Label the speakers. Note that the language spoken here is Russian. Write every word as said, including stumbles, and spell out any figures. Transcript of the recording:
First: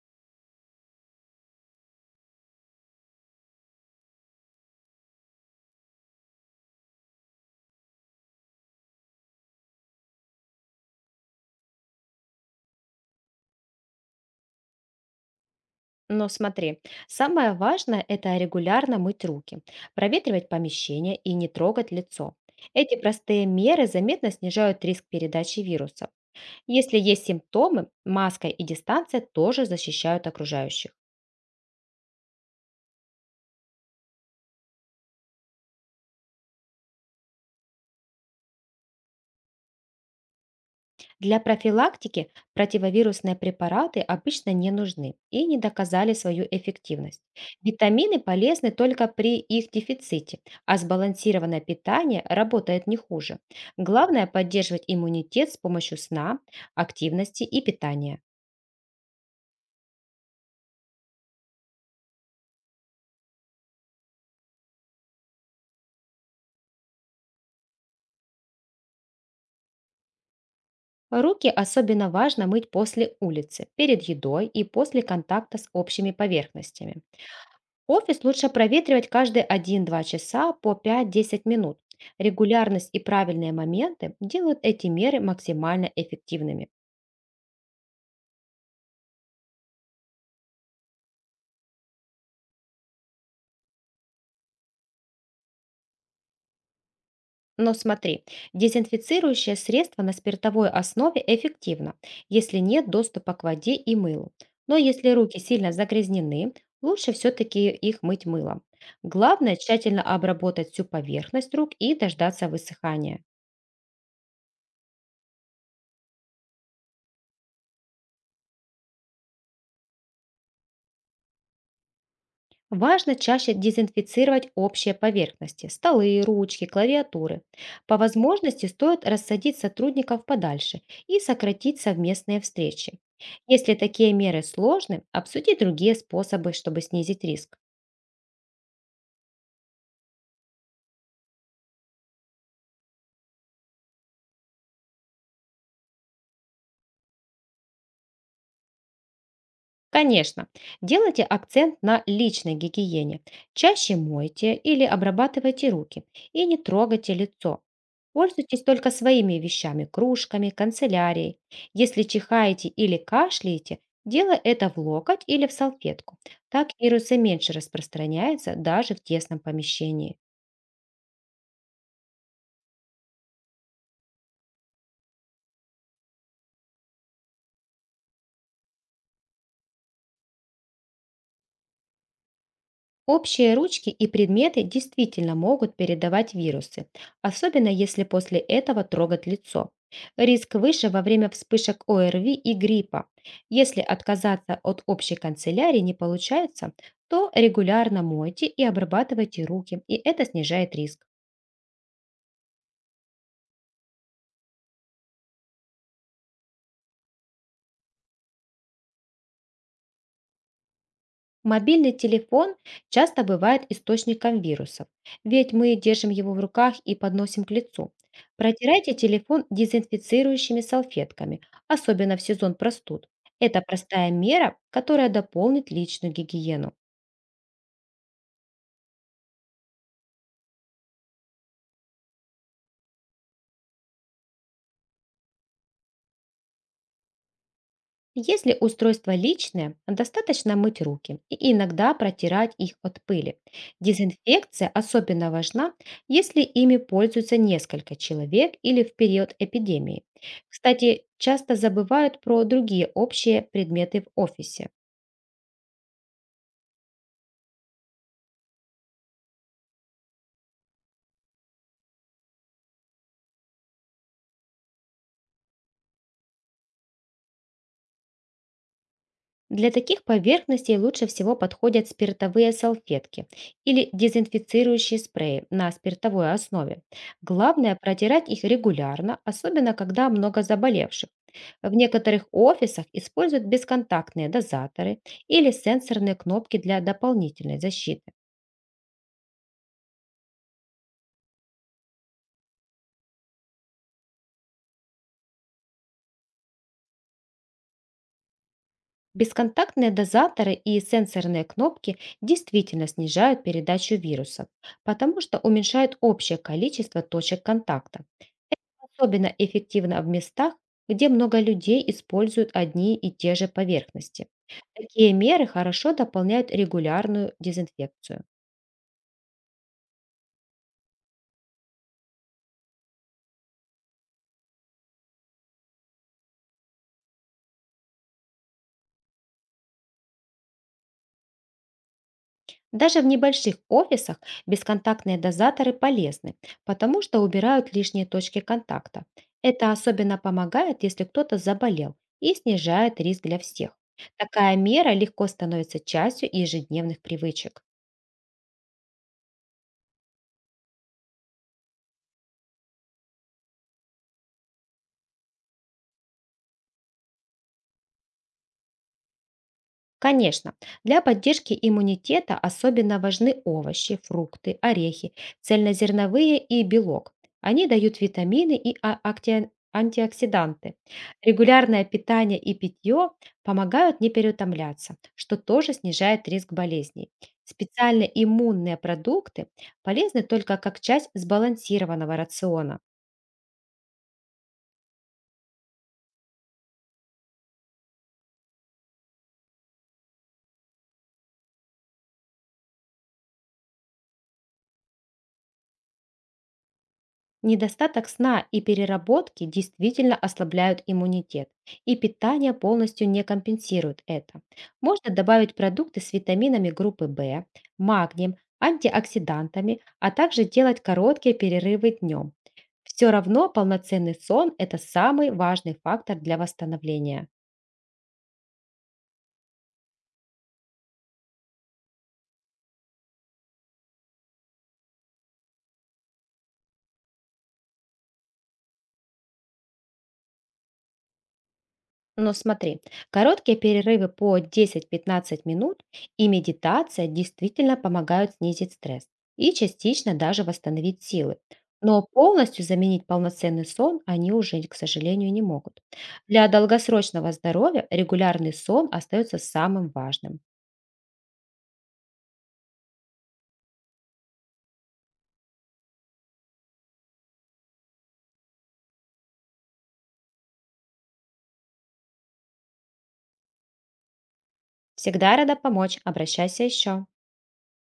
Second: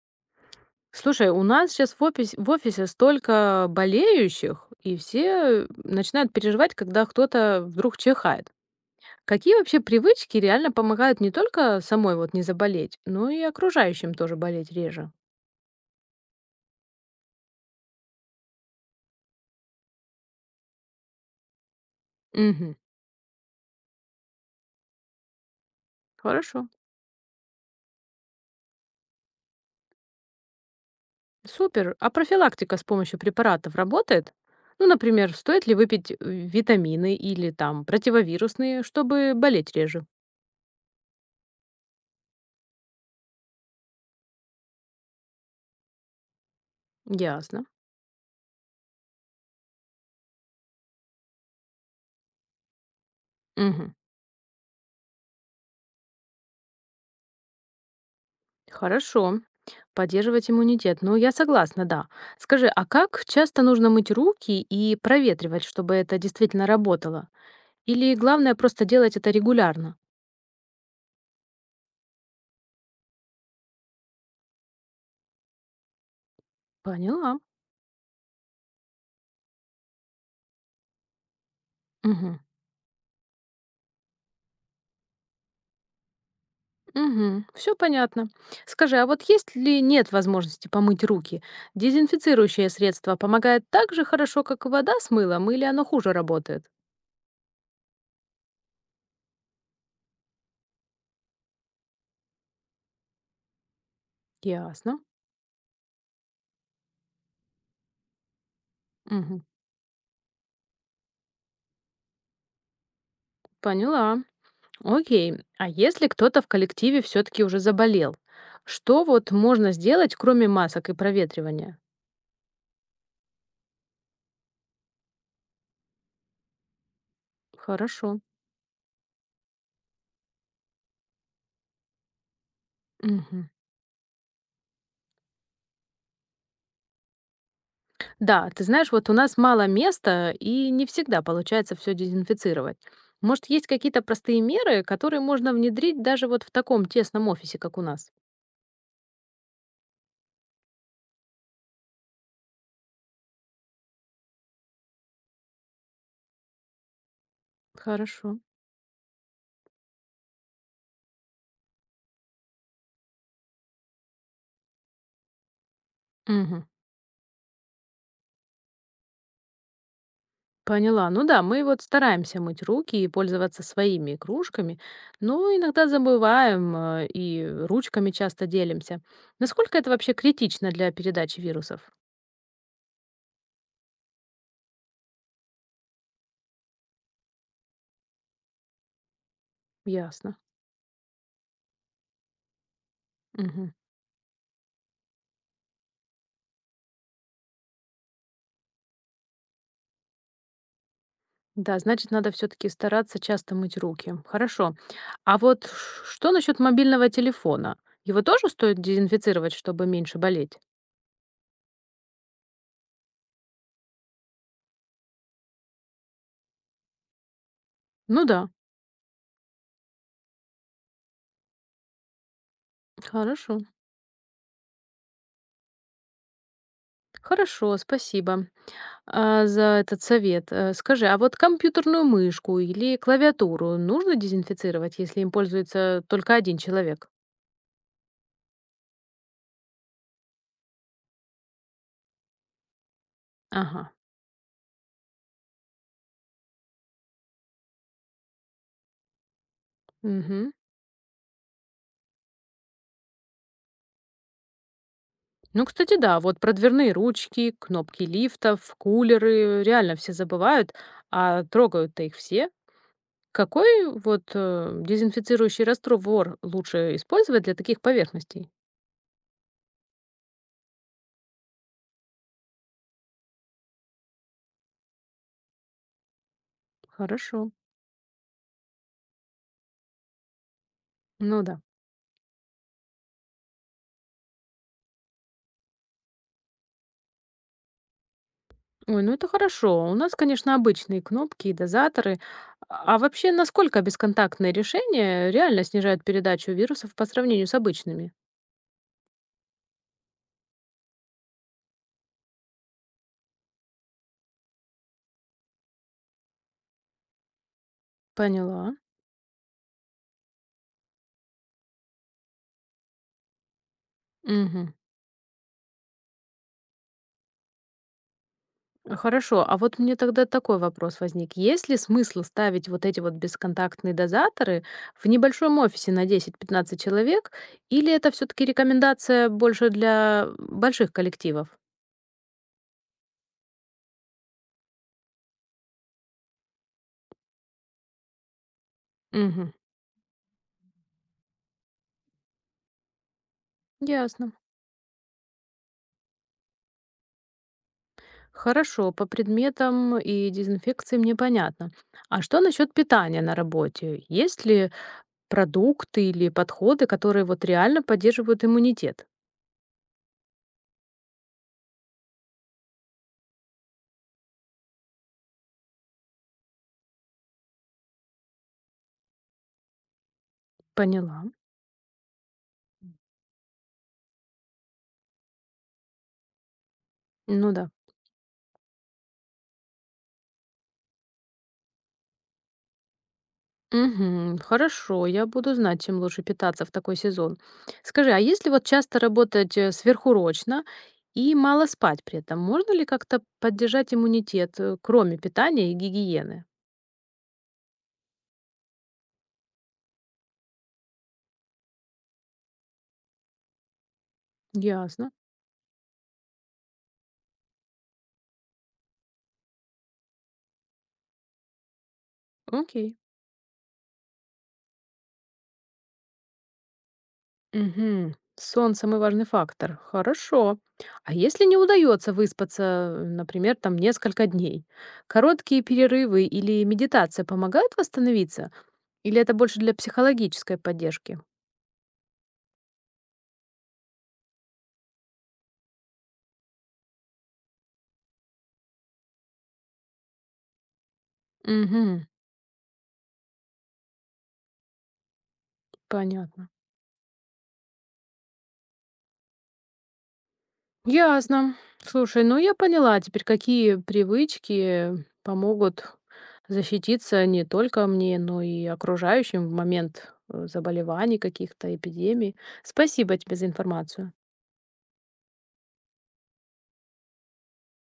Speaker 1: Слушай, у нас сейчас в опис- в офисе столько болеющих, и все начинают переживать, когда кто-то вдруг чихает. Какие вообще привычки реально помогают не только самой вот не заболеть, но и окружающим тоже болеть реже?
Speaker 2: Но смотри, самое важное — это регулярно мыть руки, проветривать помещение и не трогать лицо.
Speaker 1: Угу,
Speaker 2: Эти простые меры заметно снижают риск передачи вирусов.
Speaker 1: хорошо.
Speaker 2: Если есть симптомы, маска и дистанция тоже защищают окружающих.
Speaker 1: Супер. А профилактика с помощью препаратов работает? Ну, например, стоит ли выпить э, витамины или там противовирусные, чтобы болеть реже?
Speaker 2: Для профилактики противовирусные препараты обычно не нужны и не доказали свою эффективность.
Speaker 1: Ясно.
Speaker 2: Витамины полезны только при их дефиците, а сбалансированное питание работает не хуже.
Speaker 1: Мгм.
Speaker 2: Главное поддерживать иммунитет с помощью сна, активности и питания.
Speaker 1: Хорошо. Поддерживать иммунитет. Ну, я согласна, да. Скажи, а как часто нужно мыть руки и проветривать, чтобы это действительно работало? Или главное просто делать это регулярно?
Speaker 2: Руки особенно важно мыть после улицы, перед едой и после контакта с общими поверхностями.
Speaker 1: Поняла.
Speaker 2: Офис лучше проветривать каждые один-два часа по пять-десять минут.
Speaker 1: Угу.
Speaker 2: Регулярность и правильные моменты делают эти меры максимально эффективными.
Speaker 1: Угу. Все понятно. Скажи, а вот есть ли нет возможности помыть руки? Дезинфицирующее средство помогает так же хорошо, как и вода с мылом, или оно хуже работает?
Speaker 2: Но смотри, дезинфицирующее средство на спиртовой основе эффективно, если нет доступа к воде и мылу. Но
Speaker 1: Ясно.
Speaker 2: если руки сильно загрязнены, лучше все-таки их мыть мылом.
Speaker 1: Угу.
Speaker 2: Главное тщательно обработать всю поверхность рук и дождаться высыхания.
Speaker 1: Поняла. Окей. А если кто-то в коллективе все-таки уже заболел, что вот можно сделать, кроме масок и проветривания?
Speaker 2: Важно чаще дезинфицировать общие поверхности — столы, ручки, клавиатуры. По
Speaker 1: Хорошо.
Speaker 2: возможности стоит рассадить сотрудников подальше и сократить совместные встречи.
Speaker 1: Мгм.
Speaker 2: Если такие меры сложны, обсуди другие способы, чтобы снизить риск.
Speaker 1: Да, ты знаешь, вот у нас мало места, и не всегда получается все дезинфицировать. Может, есть какие-то простые меры, которые можно внедрить даже вот в таком тесном офисе, как у нас?
Speaker 2: Конечно, делайте акцент на личной гигиене. Чаще мойте или обрабатывайте руки и не трогайте лицо.
Speaker 1: Хорошо.
Speaker 2: Пользуйтесь только своими вещами, кружками, канцелярией. Если чихаете или кашляете, делай это в локоть или в салфетку.
Speaker 1: Мгм.
Speaker 2: Так вирусы меньше распространяются даже в тесном помещении.
Speaker 1: Поняла. Ну да, мы вот стараемся мыть руки и пользоваться своими кружками, но иногда забываем э, и ручками часто делимся. Насколько это вообще критично для передачи вирусов?
Speaker 2: Общие ручки и предметы действительно могут передавать вирусы, особенно если после этого трогать лицо.
Speaker 1: Ясно.
Speaker 2: Риск выше во время вспышек ОРВИ и гриппа.
Speaker 1: Мгм.
Speaker 2: Если отказаться от общей канцелярии не получается, то регулярно мойте и обрабатывайте руки, и это снижает риск.
Speaker 1: Да, значит, надо все-таки стараться часто мыть руки. Хорошо. А вот ш- что насчет мобильного телефона? Его тоже стоит дезинфицировать, чтобы меньше болеть?
Speaker 2: Мобильный телефон часто бывает источником вирусов, ведь мы держим его в руках и подносим к лицу.
Speaker 1: Ну да.
Speaker 2: Протирайте телефон дезинфицирующими салфетками, особенно в сезон простуд.
Speaker 1: Хорошо.
Speaker 2: Это простая мера, которая дополнит личную гигиену.
Speaker 1: Хорошо, спасибо а, за этот совет. Э, Скажи, а вот компьютерную мышку или клавиатуру нужно дезинфицировать, если им пользуется только один человек?
Speaker 2: Если устройство личное, достаточно мыть руки и иногда протирать их от пыли.
Speaker 1: Ага.
Speaker 2: Дезинфекция особенно важна, если ими пользуются несколько человек или в период эпидемии.
Speaker 1: Мгм.
Speaker 2: Кстати, часто забывают про другие общие предметы в офисе.
Speaker 1: Ну, кстати, да, вот про дверные ручки, кнопки лифтов, кулеры, реально все забывают, а трогают-то их все. Какой вот э, дезинфицирующий раствор лучше использовать для таких поверхностей?
Speaker 2: Для таких поверхностей лучше всего подходят спиртовые салфетки или дезинфицирующие спреи на спиртовой основе.
Speaker 1: Хорошо.
Speaker 2: Главное протирать их регулярно, особенно когда много заболевших.
Speaker 1: Ну да.
Speaker 2: В некоторых офисах используют бесконтактные дозаторы или сенсорные кнопки для дополнительной защиты.
Speaker 1: Ой, ну это хорошо. У нас, конечно, обычные кнопки и дозаторы. А вообще, насколько бесконтактные решения реально снижают передачу вирусов по сравнению с обычными?
Speaker 2: Бесконтактные дозаторы и сенсорные кнопки действительно снижают передачу вирусов, потому что уменьшают общее количество точек контакта.
Speaker 1: Поняла.
Speaker 2: Особенно эффективно в местах, где много людей используют одни и те же поверхности.
Speaker 1: Мгм.
Speaker 2: Такие меры хорошо дополняют регулярную дезинфекцию.
Speaker 1: Хорошо. А вот мне тогда такой вопрос возник. Есть ли смысл ставить вот эти вот бесконтактные дозаторы в небольшом офисе на десять пятнадцать человек? Или это все-таки рекомендация больше для больших коллективов?
Speaker 2: Даже в небольших офисах бесконтактные дозаторы полезны, потому что убирают лишние точки контакта.
Speaker 1: Угу.
Speaker 2: Это особенно помогает, если кто-то заболел, и снижает риск для всех.
Speaker 1: Ясно.
Speaker 2: Такая мера легко становится частью ежедневных привычек.
Speaker 1: Хорошо, по предметам и дезинфекции мне понятно. А что насчет питания на работе? Есть ли продукты или подходы, которые вот реально поддерживают иммунитет?
Speaker 2: Конечно, для поддержки иммунитета особенно важны овощи, фрукты, орехи, цельнозерновые и белок. Они дают витамины и а- акти- антиоксиданты.
Speaker 1: Поняла.
Speaker 2: Регулярное питание и питье помогают не переутомляться, что тоже снижает риск болезней.
Speaker 1: Ну да.
Speaker 2: Специальные иммунные продукты полезны только как часть сбалансированного рациона.
Speaker 1: Мгм. Хорошо, я буду знать, чем лучше питаться в такой сезон. Скажи, а если вот часто работать э, сверхурочно и мало спать при этом, можно ли как-то поддержать иммунитет, э, кроме питания и гигиены?
Speaker 2: Недостаток сна и переработки действительно ослабляют иммунитет, и питание полностью не компенсирует это.
Speaker 1: Ясно.
Speaker 2: Можно добавить продукты с витаминами группы бэ, магнием, антиоксидантами, а также делать короткие перерывы днем.
Speaker 1: Окей.
Speaker 2: Все равно полноценный сон — это самый важный фактор для восстановления.
Speaker 1: Мгм. Сон самый важный фактор. Хорошо. А если не удается выспаться, э, например, там несколько дней, короткие перерывы или медитация помогают восстановиться? Или это больше для психологической поддержки?
Speaker 2: Но смотри, короткие перерывы по десять пятнадцать минут и медитация действительно помогают снизить стресс и частично даже восстановить силы.
Speaker 1: Угу.
Speaker 2: Но полностью заменить полноценный сон они уже, к сожалению, не могут. Для
Speaker 1: Понятно.
Speaker 2: долгосрочного здоровья регулярный сон остается самым важным.
Speaker 1: Ясно. Слушай, ну я поняла теперь, какие привычки помогут защититься не только мне, но и окружающим в момент э, заболеваний каких-то, эпидемий. Спасибо тебе за информацию.
Speaker 2: Всегда рада помочь, обращайся еще.